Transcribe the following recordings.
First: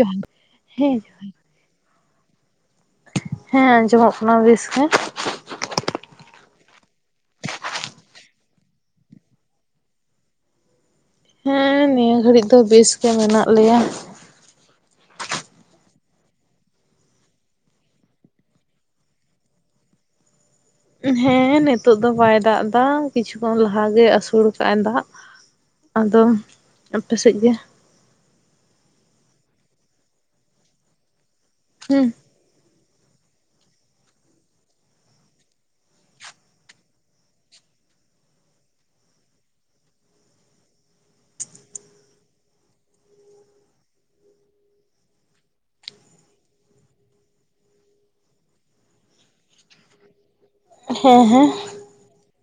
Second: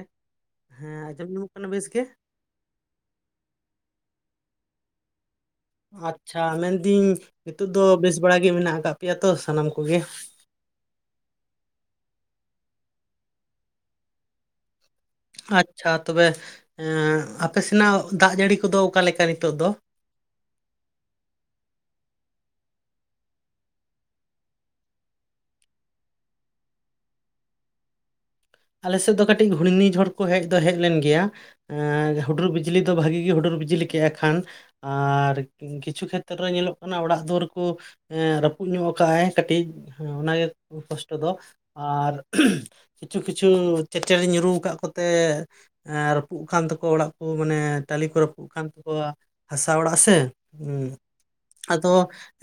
ᱡᱚᱦᱟᱨ, ᱦᱮᱸ ᱡᱚᱦᱟᱨ᱾ ᱢᱟᱱᱮ ᱵᱮᱥ ᱜᱮ᱾ ᱦᱮᱸ ᱟᱸᱡᱚᱢᱚᱜ ᱠᱟᱱᱟ ᱵᱮᱥ ᱜᱮ᱾ ᱟᱪᱪᱷᱟ, ᱢᱮᱱᱫᱤᱹᱧ ᱱᱤᱛᱳᱜ ᱫᱚ ᱵᱮᱥ ᱵᱟᱲᱟᱜ ᱜᱮ, ᱢᱮᱱᱟᱜ ᱠᱟᱜ ᱯᱮᱭᱟ ᱛᱚ ᱥᱟᱱᱟᱢ ᱠᱚᱜᱮ? ᱦᱮᱸ ᱱᱤᱭᱟᱹ ᱜᱷᱟᱹᱲᱤᱡ ᱫᱚ, ᱵᱮᱥ ᱜᱮ ᱢᱮᱱᱟᱜ ᱞᱮᱭᱟ᱾ ᱟᱪᱪᱷᱟ ᱛᱚᱵᱮ, ᱟᱸ ᱟᱯᱮ ᱥᱮᱱᱟᱜ ᱫᱟᱜᱡᱟᱹᱲᱤ ᱠᱚᱫᱚ, ᱚᱠᱟᱞᱮᱠᱟ ᱱᱤᱛᱚᱜ ᱫᱚ? ᱦᱮᱸ ᱱᱤᱛᱚᱜ ᱫᱚ ᱵᱟᱭ ᱫᱟᱜ ᱫᱟ, ᱠᱤᱪᱷᱩᱠᱷᱚᱱ ᱞᱟᱦᱟ ᱜᱮ ᱟᱹᱥᱳᱲ ᱠᱟᱜᱼᱟ ᱫᱟᱜ᱾ ᱟᱫᱚ ᱟᱯᱮ ᱥᱮᱜ ᱜᱮ? ᱟᱞᱮᱥᱮᱫ ᱫᱚ ᱠᱟᱹᱴᱤᱡ ᱜᱷᱩᱨᱱᱤ ᱡᱷᱚᱲ ᱠᱚ, ᱦᱮᱡ ᱫᱚ ᱦᱮᱡ ᱞᱮᱱ ᱜᱮᱭᱟ, ᱦᱮᱸ ᱮᱸ ᱦᱩᱰᱩᱨ ᱵᱤᱡ ᱵᱤᱡᱽᱞᱤ ᱫᱚ ᱵᱷᱟᱜᱮ ᱜᱮ, ᱦᱩᱰᱩᱨ ᱵᱤᱡᱽᱞᱤ ᱠᱮᱜᱼᱟ ᱠᱷᱟᱱ᱾ ᱟᱨ ᱠᱤᱪᱷᱩ ᱠᱷᱮᱛᱨᱮ ᱨᱮ, ᱧᱮᱞᱚᱜ ᱠᱟᱱᱟ ᱚᱲᱟᱜ ᱫᱩᱣᱟᱹᱨ ᱠᱚ ᱮ ᱨᱟᱹᱯᱩᱫ ᱧᱚᱜ ᱠᱟᱜᱼᱟᱭ, ᱠᱟᱹᱴᱤᱡ ᱚᱱᱟᱜᱮ ᱠᱚᱥᱴᱚ ᱫᱚ᱾ ᱟᱨ ᱠᱤᱪᱷᱩ ᱠᱤᱪᱷᱩ, ᱪᱮᱴᱟᱹᱨᱤᱧ ᱧᱩᱨᱩᱢ ᱠᱟᱫ ᱠᱚᱛᱮ ᱮᱸ ᱨᱟᱹᱯᱩᱫ ᱠᱟᱱ ᱛᱟᱠᱚᱣᱟ ᱚᱲᱟᱜ ᱠᱚ, ᱢᱟᱱᱮ ᱴᱟᱞᱮ ᱠᱚ ᱨᱟᱹᱯᱩᱫ ᱠᱟᱱ ᱛᱟᱠᱚᱣᱟ, ᱦᱟᱥᱟ ᱚᱲᱟᱜ ᱥᱮ᱾ ᱦᱮᱸ ᱟᱫᱚ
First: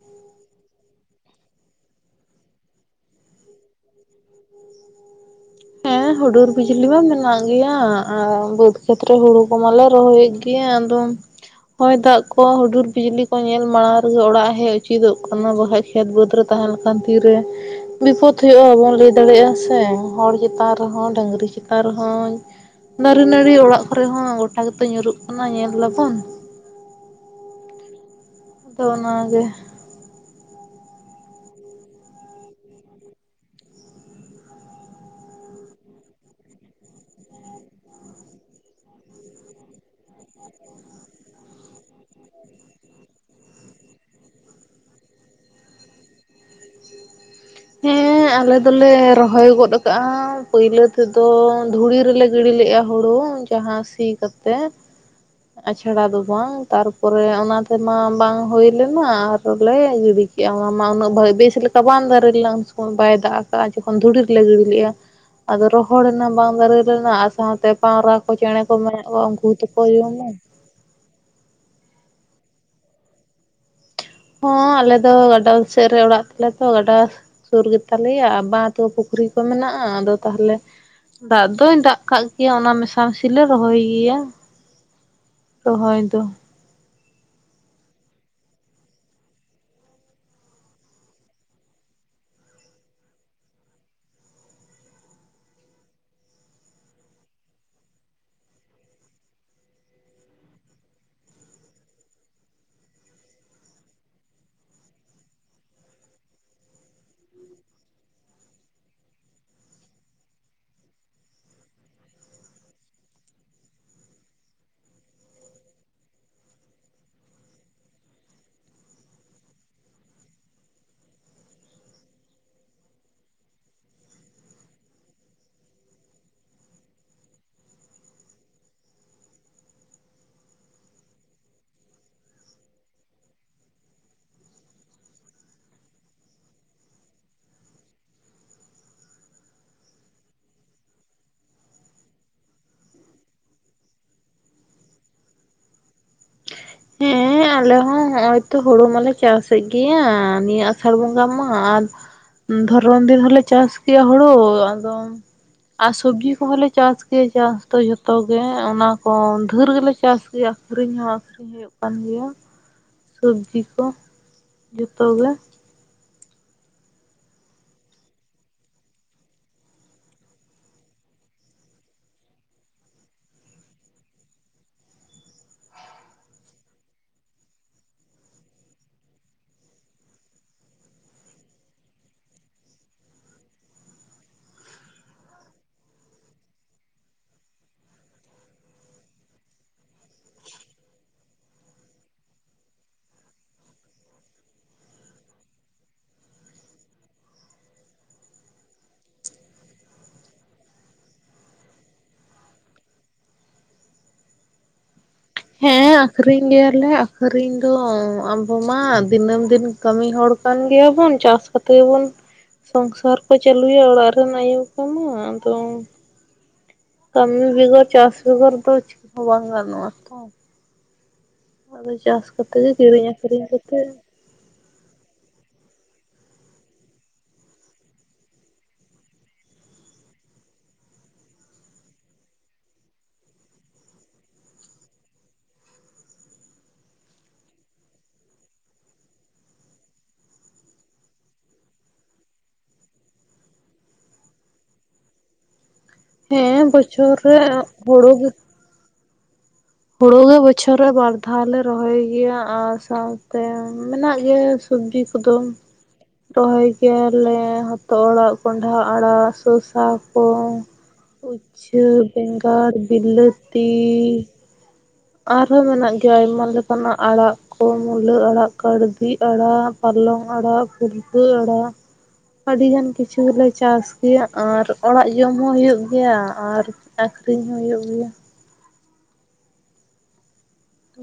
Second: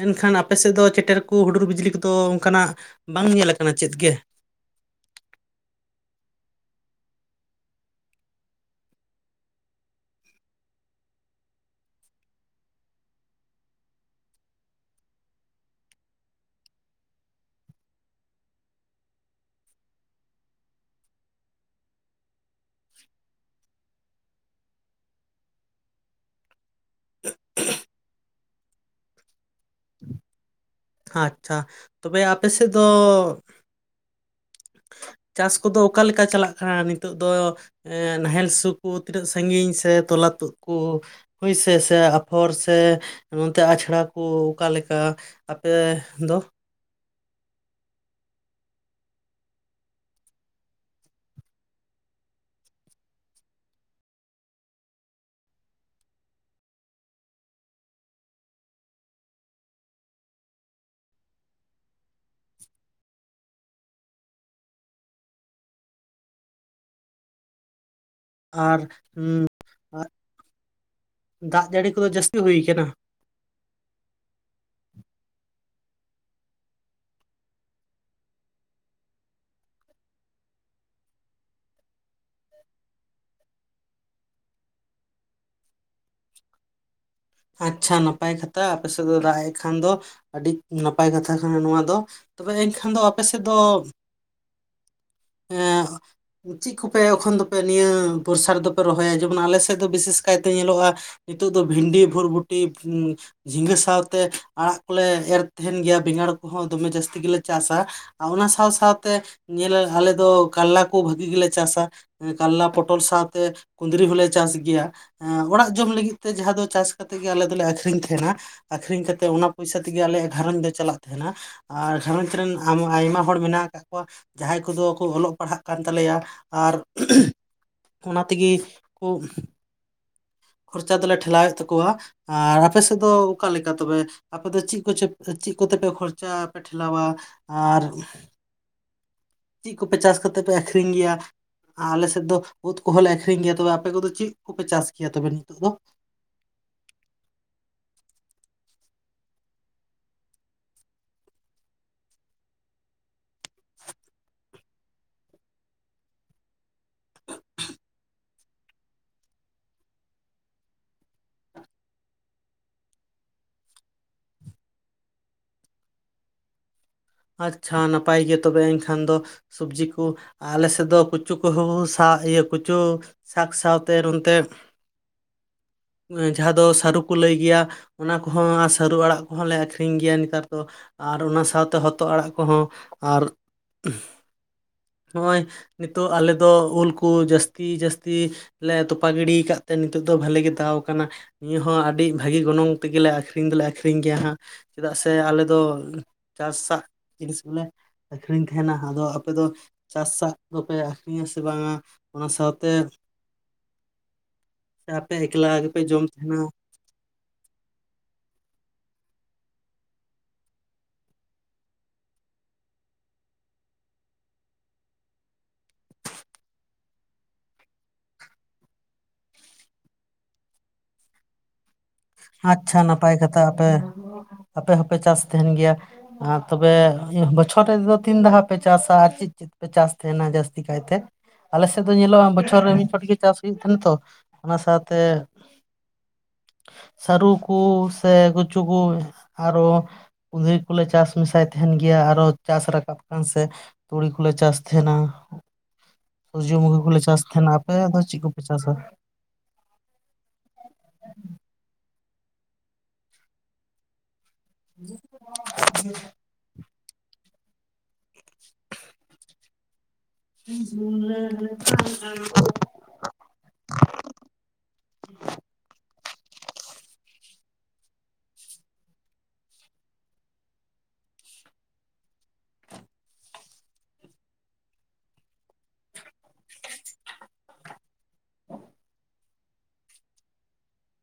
ᱮᱱᱠᱷᱟᱱ ᱟᱯᱮ ᱥᱮᱫ ᱫᱚ, ᱪᱮᱴᱮᱨ ᱠᱚ ᱦᱩᱰᱩᱨ ᱵᱤᱡᱽᱞᱤ ᱠᱚᱫᱚ, ᱚᱱᱠᱟᱱᱟᱜ ᱵᱟᱝ ᱧᱮ ᱠᱟᱱᱟ ᱪᱮᱫ ᱜᱮ? ᱦᱮᱸ ᱦᱩᱰᱩᱨ ᱵᱤᱡᱽᱞᱤ ᱢᱟ ᱢᱮᱱᱟᱜ ᱜᱮᱭᱟ, ᱟᱨ ᱵᱟᱹᱫᱽ ᱠᱷᱮᱛᱨᱮ ᱦᱳᱲᱩ ᱠᱚᱢᱟᱞᱮ ᱨᱚᱦᱚᱭᱮᱫ ᱜᱮᱭᱟ ᱟᱫᱚᱢ᱾ ᱦᱚᱭ ᱫᱟᱜ ᱠᱚ ᱦᱩᱰᱩᱨ ᱵᱤᱡᱽᱞᱤ ᱠᱚ, ᱧᱮᱞ ᱢᱟᱲᱟᱝ ᱨᱮᱜᱮ ᱚᱲᱟᱜ ᱦᱮᱡ, ᱩᱪᱤᱛᱚᱜ ᱠᱟᱱᱟ ᱵᱟᱠᱟᱷᱡ ᱠᱷᱮᱛ ᱵᱟᱹᱫᱽ ᱨᱮ ᱛᱟᱦᱮᱸ ᱞᱮᱠᱷᱟᱱ, ᱛᱤᱨᱮ ᱵᱤᱯᱚᱫ ᱦᱳᱭᱩᱜ-ᱟ, ᱵᱟᱵᱚᱱ ᱞᱟᱹᱭ ᱫᱟᱲᱮᱜ-ᱟ ᱥᱮ᱾ ᱦᱚᱲ ᱪᱮᱛᱟᱱ ᱨᱮᱦᱚᱸ, ᱰᱟᱹᱝᱨᱤ ᱪᱮᱛᱟᱱ ᱨᱮᱦᱚᱸ᱾ ᱫᱟᱨᱮ ᱱᱟᱹᱲᱤ ᱚᱲᱟᱜ ᱠᱚᱨᱮ ᱦᱚᱸ, ᱜᱚᱴᱟ ᱜᱮᱛᱚ ᱧᱩᱨᱩᱜ ᱠᱟᱱᱟ ᱧᱮᱞ ᱫᱟᱵᱚᱱ᱾ ᱛᱚ ᱚᱱᱟ ᱜᱮ᱾ ᱟᱪᱪᱷᱟ, ᱛᱚᱵᱮ ᱟᱯᱮ ᱥᱮᱫ ᱫᱚ? ᱪᱟᱥ ᱠᱚᱫᱚ ᱚᱠᱟᱮ ᱞᱮᱠᱟ, ᱪᱟᱞᱟᱜ ᱠᱟᱱᱟ ᱱᱤᱛᱚᱜ ᱫᱚ? ᱱᱟᱦᱮᱞ ᱥᱳᱜ ᱠᱚ ᱛᱤᱱᱟᱹᱜ ᱥᱟᱺᱜᱤᱧ ᱥᱮ, ᱛᱚᱞᱟ ᱛᱳᱫ ᱠᱚ? ᱦᱳᱭ ᱥᱮ-ᱥᱮ ᱟᱯᱷᱚᱨ ᱥᱮ, ᱱᱚᱱᱛᱮ ᱟᱪᱲᱟ ᱠᱚ ᱚᱠᱟ ᱞᱮᱠᱟ? ᱟᱯᱮ ᱫᱚ? ᱦᱮᱸ ᱟᱞᱮ ᱫᱚᱞᱮ ᱨᱚᱦᱚᱭ ᱜᱚᱫ ᱠᱟᱜᱼᱟ, ᱯᱟᱹᱭᱞᱟᱹ ᱛᱮᱫᱚ ᱫᱷᱩᱲᱤ ᱨᱮᱞᱮ ᱜᱤᱲᱤ ᱞᱮᱜᱼᱟ, ᱦᱳᱲᱳ ᱡᱟᱸᱦᱟ ᱥᱤ ᱠᱟᱛᱮ᱾ ᱟᱪᱷᱟᱲᱟ ᱫᱚ ᱵᱟᱝ, ᱛᱟᱨᱯᱚᱨᱮ ᱚᱱᱟ ᱛᱮᱢᱟ ᱵᱟᱝ ᱦᱳᱭ ᱞᱮᱱᱟ, ᱟᱨᱚᱞᱮ ᱜᱤᱲᱤ ᱠᱮᱫᱟ᱾ ᱠᱮᱜᱼᱟ, ᱚᱱᱟ ᱢᱟ ᱩᱱᱟᱹᱜ ᱵᱮᱥ ᱞᱮᱠᱟ ᱵᱟᱝᱢ ᱫᱟᱨᱮ ᱞᱮᱱᱟ, ᱩᱱ ᱥᱚᱢᱚᱭ ᱵᱟᱭ ᱫᱟᱜ ᱠᱟᱜ-ᱟ ᱡᱚᱠᱷᱚᱱ ᱫᱷᱩᱲᱤ ᱨᱮ ᱞᱮ ᱜᱤᱲᱤ ᱞᱮ-ᱟ᱾ ᱟᱫᱚ ᱨᱚᱦᱚᱲᱮᱱᱟ ᱵᱟᱝ ᱫᱟᱨᱮ ᱞᱮᱱᱟᱜ ᱥᱟᱶᱛᱮ ᱯᱟᱣᱨᱟ ᱠᱚ ᱪᱮᱬᱮ ᱠᱚ ᱟᱨ ᱢᱮᱱᱟᱜ ᱠᱚᱣᱟ ᱩᱸ ᱩᱱᱠᱩ ᱜᱮᱛᱚ ᱠᱚ ᱟᱨ ᱡᱚᱢᱟ᱾ ᱫᱟᱜ ᱡᱟᱹᱲᱤ ᱠᱚᱫᱚ ᱡᱟᱹᱥᱛᱤ ᱦᱩᱭ ᱟᱠᱟᱱᱟ᱾ ᱦᱚᱸ ᱟᱞᱮ ᱫᱚ ᱜᱟᱰᱟ ᱥᱮᱫ ᱨᱮ ᱚᱲᱟᱜ ᱛᱟᱞᱮ ᱛᱚ ᱜᱟᱰᱟ ᱥᱩᱨ ᱜᱮᱛᱟᱞᱮᱭᱟ ᱵᱟᱸᱫᱽ [inaudible] ᱯᱩᱠᱷᱨᱤ ᱠᱚ ᱢᱮᱱᱟᱜ-ᱟ ᱟᱫᱚ ᱛᱟᱦᱚᱞᱮ ᱫᱟᱜ ᱫᱚᱭ ᱫᱟᱜ ᱠᱟᱜ ᱜᱮᱭᱟ ᱚᱱᱟ ᱢᱮᱥ ᱢᱮᱤᱥᱤᱞ ᱞᱮ ᱨᱚᱦᱚᱭ ᱜᱮᱭᱟ᱾ ᱨᱚᱦᱚᱭ ᱫᱚ᱾ ᱟᱪᱪᱷᱟ ᱱᱟᱯᱟᱭ ᱠᱟᱛᱷᱟ ᱟᱯᱮ ᱥᱮᱫ ᱫᱚ ᱫᱟᱜ ᱮᱡ ᱠᱷᱟᱱ ᱫᱚ ᱟᱹᱰᱤ ᱱᱟᱯᱟᱭ ᱠᱟᱛᱷᱟ ᱠᱟᱱᱟ ᱱᱚᱣᱟ ᱫᱚ᱾ ᱛᱚᱵᱮ ᱮᱱᱠᱷᱟᱱ ᱫᱚ ᱟᱯᱮ ᱥᱮᱫ ᱫᱚ ᱮ᱾ ᱪᱮᱫ ᱠᱚᱯᱮ ᱮᱠᱷᱚᱱ ᱫᱚᱯᱮ ᱱᱤᱭᱟᱹ ᱵᱚᱨᱥᱟ ᱨᱮᱫᱚ ᱯᱮ ᱨᱚᱦᱚᱭᱟ ᱡᱮᱢᱚᱱ ᱟᱞᱮᱥᱮᱫ ᱫᱚ ᱵᱤᱥᱮᱥ ᱠᱟᱭᱛᱮ ᱧᱮᱞᱚᱜ-ᱟ᱾ ᱱᱤᱛᱳᱜ ᱫᱚ ᱵᱷᱤᱱᱰᱤ, ᱵᱷᱩᱨᱵᱩᱴᱤ, [inaudible] ᱡᱷᱤᱸᱜᱟᱹ ᱥᱟᱶᱛᱮ ᱟᱲᱟᱜ ᱠᱚᱞᱮ ᱮᱨ ᱛᱟᱦᱮᱱ ᱜᱮᱭᱟ ᱵᱮᱸᱜᱟᱲ ᱠᱚᱦᱚᱸ ᱫᱚᱢᱮ ᱡᱟᱹᱥᱛᱤ ᱜᱮᱞᱮ ᱪᱟᱥ-ᱟ᱾ ᱟᱨ ᱚᱱᱟ ᱥᱟᱶ ᱥᱟᱶᱛᱮ ᱧᱮᱞ ᱟᱞᱮ ᱫᱚ ᱠᱟᱞᱞᱟ ᱠᱚ ᱵᱷᱟᱹᱜᱤ ᱜᱮᱞᱮ ᱪᱟᱥᱟ᱾ ᱮᱸ ᱠᱟᱞᱞᱟ ᱯᱚᱴᱚᱞ ᱥᱟᱶᱛᱮ ᱠᱩᱸᱫᱽᱨᱤ ᱦᱚᱸᱞᱮ ᱪᱟᱥ ᱜᱮᱭᱟ ᱮᱸᱜ ᱚᱲᱟᱜ ᱡᱚᱢ ᱞᱟᱹᱜᱤᱫ ᱛᱮ ᱡᱟᱸᱦᱟᱸ ᱫᱚ ᱪᱟᱥ ᱠᱟᱛᱮᱜ ᱜᱮ ᱟᱞᱮ ᱫᱚᱞᱮ ᱟᱠᱷᱨᱤᱧ ᱛᱮᱦᱮᱸᱱᱟ ᱟᱠᱷᱨᱤᱧ ᱠᱟᱛᱮᱫ ᱚᱱᱟ ᱯᱚᱭᱥᱟ ᱛᱤᱜᱤ ᱟᱞᱮᱭᱟᱜ ᱜᱷᱟᱨᱚᱸᱡᱽ ᱫᱚ ᱪᱟᱞᱟᱜ ᱛᱮᱦᱮᱸᱱᱟ᱾ ᱟᱨ ᱜᱷᱟᱨᱚᱸᱡᱽ ᱨᱮᱱ ᱟᱢ ᱟᱭᱢᱟ ᱦᱚᱲ ᱢᱮᱱᱟᱜ ᱟᱠᱟᱜ ᱠᱚᱣᱟ᱾ ᱡᱟᱸᱦᱟᱸᱭ ᱠᱚᱫᱚ ᱠᱚ ᱚᱞᱚᱜ ᱯᱟᱲᱦᱟᱜ ᱠᱟᱱ ᱛᱟᱞᱮᱭᱟ ᱟᱨ [inaudible] ᱚᱱᱟ ᱛᱤᱜᱤ ᱠᱩ ᱠᱷᱚᱨᱪᱟ ᱫᱚᱞᱮ ᱴᱷᱮᱞᱟᱣᱮᱫ ᱛᱟᱠᱚᱣᱟ ᱟᱨ ᱟᱯᱮ ᱥᱮᱫ ᱫᱚ ᱚᱠᱟ ᱞᱮᱠᱟ ᱛᱚᱵᱮ? ᱟᱯᱮ ᱫᱚ ᱪᱤᱫ ᱠᱚᱪᱚ ᱪᱤᱫ ᱠᱚᱛᱮᱯᱮ ᱠᱷᱚᱨᱪᱟ ᱯᱮ ᱴᱷᱮᱞᱟᱣᱟ ᱟᱨ ᱪᱤᱫ ᱠᱩᱯᱮ ᱪᱟᱥ ᱠᱟᱛᱮᱫ ᱯᱮ ᱟᱠᱷᱨᱤᱧ ᱜᱮᱭᱟ? ᱟᱞᱮ ᱥᱮᱫ ᱫᱚ ᱩᱫ ᱠᱚᱦᱚᱸ ᱞᱮ ᱟᱠᱷᱨᱤᱧ ᱜᱮᱭᱟ ᱛᱚᱵᱮ ᱟᱯᱮ ᱠᱚᱫᱚ ᱪᱤᱫ ᱠᱚᱯᱮ ᱪᱟᱥ ᱜᱮᱭᱟ ᱛᱚᱵᱮ ᱱᱤᱛᱚᱜ ᱫᱚ? ᱦᱮᱸ ᱟᱞᱮ ᱦᱚᱸ ᱦᱚᱸᱜᱼᱚᱭ ᱛᱚ ᱦᱩᱲᱩ ᱢᱟᱞᱮ ᱪᱟᱥᱮᱫ ᱜᱮᱭᱟ ᱱᱤᱭᱟᱹ ᱟᱥᱟᱲ ᱵᱚᱸᱜᱟ ᱢᱟ ᱟᱨ ᱫᱷᱚᱨᱚᱱ ᱫᱤᱱ ᱦᱚᱞᱮ ᱪᱟᱥ ᱜᱮᱭᱟ ᱦᱩᱲᱩ ᱟᱫᱚ ᱟᱨ ᱥᱚᱵᱽᱡᱤ ᱠᱚᱦᱚᱸᱞᱮ ᱪᱟᱥ ᱜᱮᱭᱟ ᱪᱟᱥ ᱫᱚ ᱡᱷᱚᱛᱚ ᱜᱮ ᱚᱱᱟ ᱠᱚ ᱫᱷᱟᱹᱨ ᱜᱮᱞᱮ ᱪᱟᱥ ᱜᱮᱭᱟ᱾ ᱟᱠᱷᱨᱤᱧ ᱦᱚᱸ ᱟᱠᱷᱨᱤᱧ ᱦᱩᱭᱩᱜ ᱠᱟᱱ ᱜᱮᱭᱟ ᱥᱚᱵᱽᱡᱤ ᱠᱚ ᱡᱚᱛᱚ ᱜᱮ᱾ ᱟᱪᱪᱷᱟ ᱱᱟᱯᱟᱭ ᱜᱮ ᱛᱚᱵᱮ ᱮᱱᱠᱷᱟᱱ ᱫᱚ᱾ ᱥᱚᱵᱽᱡᱤ ᱠᱩ ᱟᱞᱮ ᱥᱮᱫ ᱫᱚ ᱠᱩᱪᱩ ᱠᱚᱦᱚᱸ ᱥᱟ ᱤᱭᱟᱹ ᱠᱩᱪᱩ ᱥᱟᱠ ᱥᱟᱶᱛᱮᱨ ᱚᱱᱛᱮ ᱡᱟᱸᱦᱟᱸ ᱫᱚ ᱥᱟᱹᱨᱩ ᱠᱚ ᱞᱟᱹᱭ ᱜᱮᱭᱟ ᱚᱱᱟ ᱠᱚ ᱦᱚᱸ ᱟᱨ ᱥᱟᱹᱨᱩ ᱟᱲᱟᱜ ᱠᱚᱦᱚᱸ ᱞᱮ ᱟᱠᱷᱨᱤᱧ ᱜᱮᱭᱟ ᱱᱮᱛᱟᱨ ᱫᱚ᱾ ᱟᱨ ᱚᱱᱟ ᱥᱟᱶᱛᱮ ᱦᱚᱛᱚᱫ ᱟᱲᱟᱜ ᱠᱚᱦᱚᱸ ᱟᱨ, ᱱᱚᱜᱼᱚᱭ ᱱᱤᱛᱚᱜ ᱟᱞᱮ ᱫᱚ ᱳᱞ ᱠᱚ ᱡᱟᱹᱥᱛᱤ ᱡᱟᱹᱥᱛᱤ ᱞᱮ ᱛᱚᱯᱟ ᱜᱤᱰᱤᱭ ᱠᱟᱫ ᱛᱮ ᱱᱤᱛᱚᱜ ᱫᱚ ᱵᱷᱟᱞᱮ ᱜᱮ ᱫᱟᱣ ᱠᱟᱱᱟ᱾ ᱱᱤᱭᱟᱹ ᱦᱚᱸ ᱟᱹᱰᱤ ᱵᱷᱟᱹᱜᱤ ᱜᱚᱱᱚᱝ ᱛᱮᱜᱮᱞᱮ ᱟᱠᱷᱨᱤᱧ ᱫᱚᱞᱮ ᱟᱠᱷᱨᱤᱧ ᱜᱮᱭᱟ ᱦᱟᱸᱜ᱾ ᱪᱮᱫᱟᱜ ᱥᱮ ᱟᱞᱮ ᱫᱚ ᱪᱟᱥᱟᱜ ᱡᱤᱱᱤᱥ ᱵᱚᱞᱮ ᱟᱹᱠᱷᱨᱤᱧ ᱛᱮᱦᱮᱸᱱᱟ ᱟᱫᱚ ᱟᱯᱮ ᱫᱚ ᱪᱟᱥ ᱟᱜ ᱫᱚᱯᱮ ᱟᱠᱷᱨᱤᱧ ᱟᱥᱮ ᱵᱟᱝ-ᱟ ᱚᱱᱟ ᱥᱟᱶᱛᱮ ᱥᱮ ᱟᱯᱮ ᱮᱠᱞᱟ ᱜᱮᱯᱮ ᱡᱚᱢ ᱛᱮᱦᱮᱸᱱᱟ? ᱟᱞᱮ ᱟᱠᱷᱨᱤᱧ ᱫᱚ ᱟᱵᱚ ᱢᱟ ᱫᱤᱱᱟᱹᱢ ᱫᱤᱱ ᱠᱟᱹᱢᱤ ᱦᱚᱲ ᱠᱟᱱ ᱜᱮᱭᱟᱵᱚᱱ ᱪᱟᱥ ᱠᱟᱛᱮ ᱵᱚᱱ ᱥᱚᱝᱥᱟᱨ ᱠᱚ ᱪᱟᱹᱞᱩᱭᱟ ᱚᱲᱟᱜ ᱨᱮᱱ ᱟᱭᱩ ᱠᱚ ᱢᱟ ᱟᱫᱚ ᱠᱟᱹᱢᱤ ᱵᱮᱜᱚᱨ ᱪᱟᱥ ᱵᱮᱜᱚᱨ ᱫᱚ ᱪᱮᱫ ᱦᱚᱸ ᱵᱟᱝ ᱜᱟᱱᱚᱜᱼᱟ ᱛᱚ᱾ ᱟᱫᱚ ᱪᱟᱥ ᱠᱟᱛᱮ ᱜᱮ ᱟᱪᱪᱷᱟ ᱠᱤᱨᱤᱧ ᱱᱟᱯᱟᱭ ᱠᱟᱛᱷᱟ ᱟᱹᱠᱷᱨᱤᱧ ᱟᱯᱮ, ᱠᱟᱛᱮᱜ ᱟᱯᱮ ᱦᱚᱸᱯᱮ ᱪᱟᱥ ᱛᱮᱦᱮᱸᱱ ᱜᱮᱭᱟ᱾ ᱟᱨ ᱛᱚᱵᱮ ᱵᱚᱪᱷᱚᱨ ᱨᱮᱫᱚ ᱛᱤᱱ ᱫᱷᱟᱣ ᱯᱮ ᱪᱟᱥᱟ ᱟᱨ ᱪᱤᱫ ᱪᱤᱫ ᱯᱮ ᱪᱟᱥ ᱛᱮᱦᱮᱸᱱᱟ ᱡᱟᱥᱛᱤ ᱠᱟᱭᱛᱮ? ᱟᱞᱮ ᱥᱮᱫ ᱫᱚ ᱧᱮᱞᱚᱜᱼᱟ ᱵᱚᱪᱷᱚᱨ ᱨᱮ ᱢᱤᱫ ᱪᱷᱚᱴ ᱜᱮ ᱪᱟᱥ ᱦᱩᱭᱩᱜ ᱛᱮᱦᱮᱸᱱᱟ ᱛᱚ ᱚᱱᱟ ᱥᱟᱶᱛᱮ ᱥᱟᱹᱨᱩ ᱠᱩ ᱥᱮ ᱠᱩᱪᱩ ᱠᱩ ᱟᱨᱚ ᱠᱩᱸᱫᱽᱨᱤ ᱠᱚᱞᱮ ᱪᱟᱥ ᱢᱮᱥᱟᱭ ᱛᱟᱦᱮᱸᱱ ᱜᱮᱭᱟ᱾ ᱟᱨᱚ ᱪᱟᱥ ᱨᱟᱠᱟᱵ ᱠᱟᱱ ᱥᱮ ᱛᱩᱲᱤ ᱠᱩᱞᱮ ᱪᱟᱥ ᱛᱮᱦᱮᱸᱱᱟ ᱥᱩᱨᱡᱳ ᱦᱮᱸ ᱢᱩᱠᱷᱤ ᱠᱚᱞᱮ ᱵᱚᱪᱷᱚᱨ ᱪᱟᱥ ᱨᱮ ᱛᱮᱦᱮᱸᱱᱟ ᱟᱯᱮ ᱫᱚ ᱪᱮᱫ ᱠᱚᱯᱮ ᱪᱟᱥ-ᱟ? ᱦᱳᱲᱳ ᱜᱮ ᱵᱚᱪᱷᱚᱨ ᱨᱮ ᱵᱟᱨ ᱫᱷᱟᱣ ᱞᱮ ᱨᱚᱦᱚᱭ ᱜᱮᱭᱟ ᱟᱨ ᱥᱟᱣᱛᱮ ᱢᱮᱱᱟᱜ ᱜᱮᱭᱟ᱾ ᱥᱚᱵᱽᱡᱤ ᱠᱚᱫᱚ ᱨᱚᱦᱚᱭ ᱜᱮᱭᱟ ᱞᱮ ᱦᱚᱛᱚᱫ ᱟᱲᱟᱜ, ᱠᱚᱸᱱᱰᱦᱟ ᱟᱲᱟᱜ ᱥᱚᱥᱟ᱾ ᱠᱚ, ᱩᱪᱪᱷᱟᱹ, ᱵᱮᱸᱜᱟᱲ, ᱵᱤᱞᱟᱹᱛᱤ᱾ ᱟᱨᱦᱚᱸ ᱢᱮᱱᱟᱜ ᱜᱮᱭᱟ ᱟᱭᱢᱟ ᱞᱮᱠᱟ ᱱᱟᱜ ᱟᱲᱟᱜ᱾ ᱠᱚ ᱢᱩᱞᱟᱹ ᱟᱲᱟᱜ, ᱠᱟᱲᱫᱤ ᱟᱲᱟᱜ, ᱯᱟᱞᱚᱝ ᱟᱲᱟᱜ, ᱯᱩᱞᱠᱟᱹ ᱟᱲᱟᱜ᱾ ᱟᱹᱰᱤ ᱜᱟᱱ ᱠᱤᱪᱷᱩ ᱜᱮᱞᱮ ᱪᱟᱥ ᱜᱮᱭᱟ ᱟᱨ ᱚᱲᱟᱜ ᱡᱚᱢ ᱦᱚᱸ ᱦᱩᱭᱩᱜ ᱜᱮᱭᱟ᱾ ᱟᱨ ᱟᱹᱠᱷᱨᱤᱧ ᱦᱚᱸ ᱦᱳᱭᱳᱜ ᱜᱮᱭᱟ᱾ [inaudible]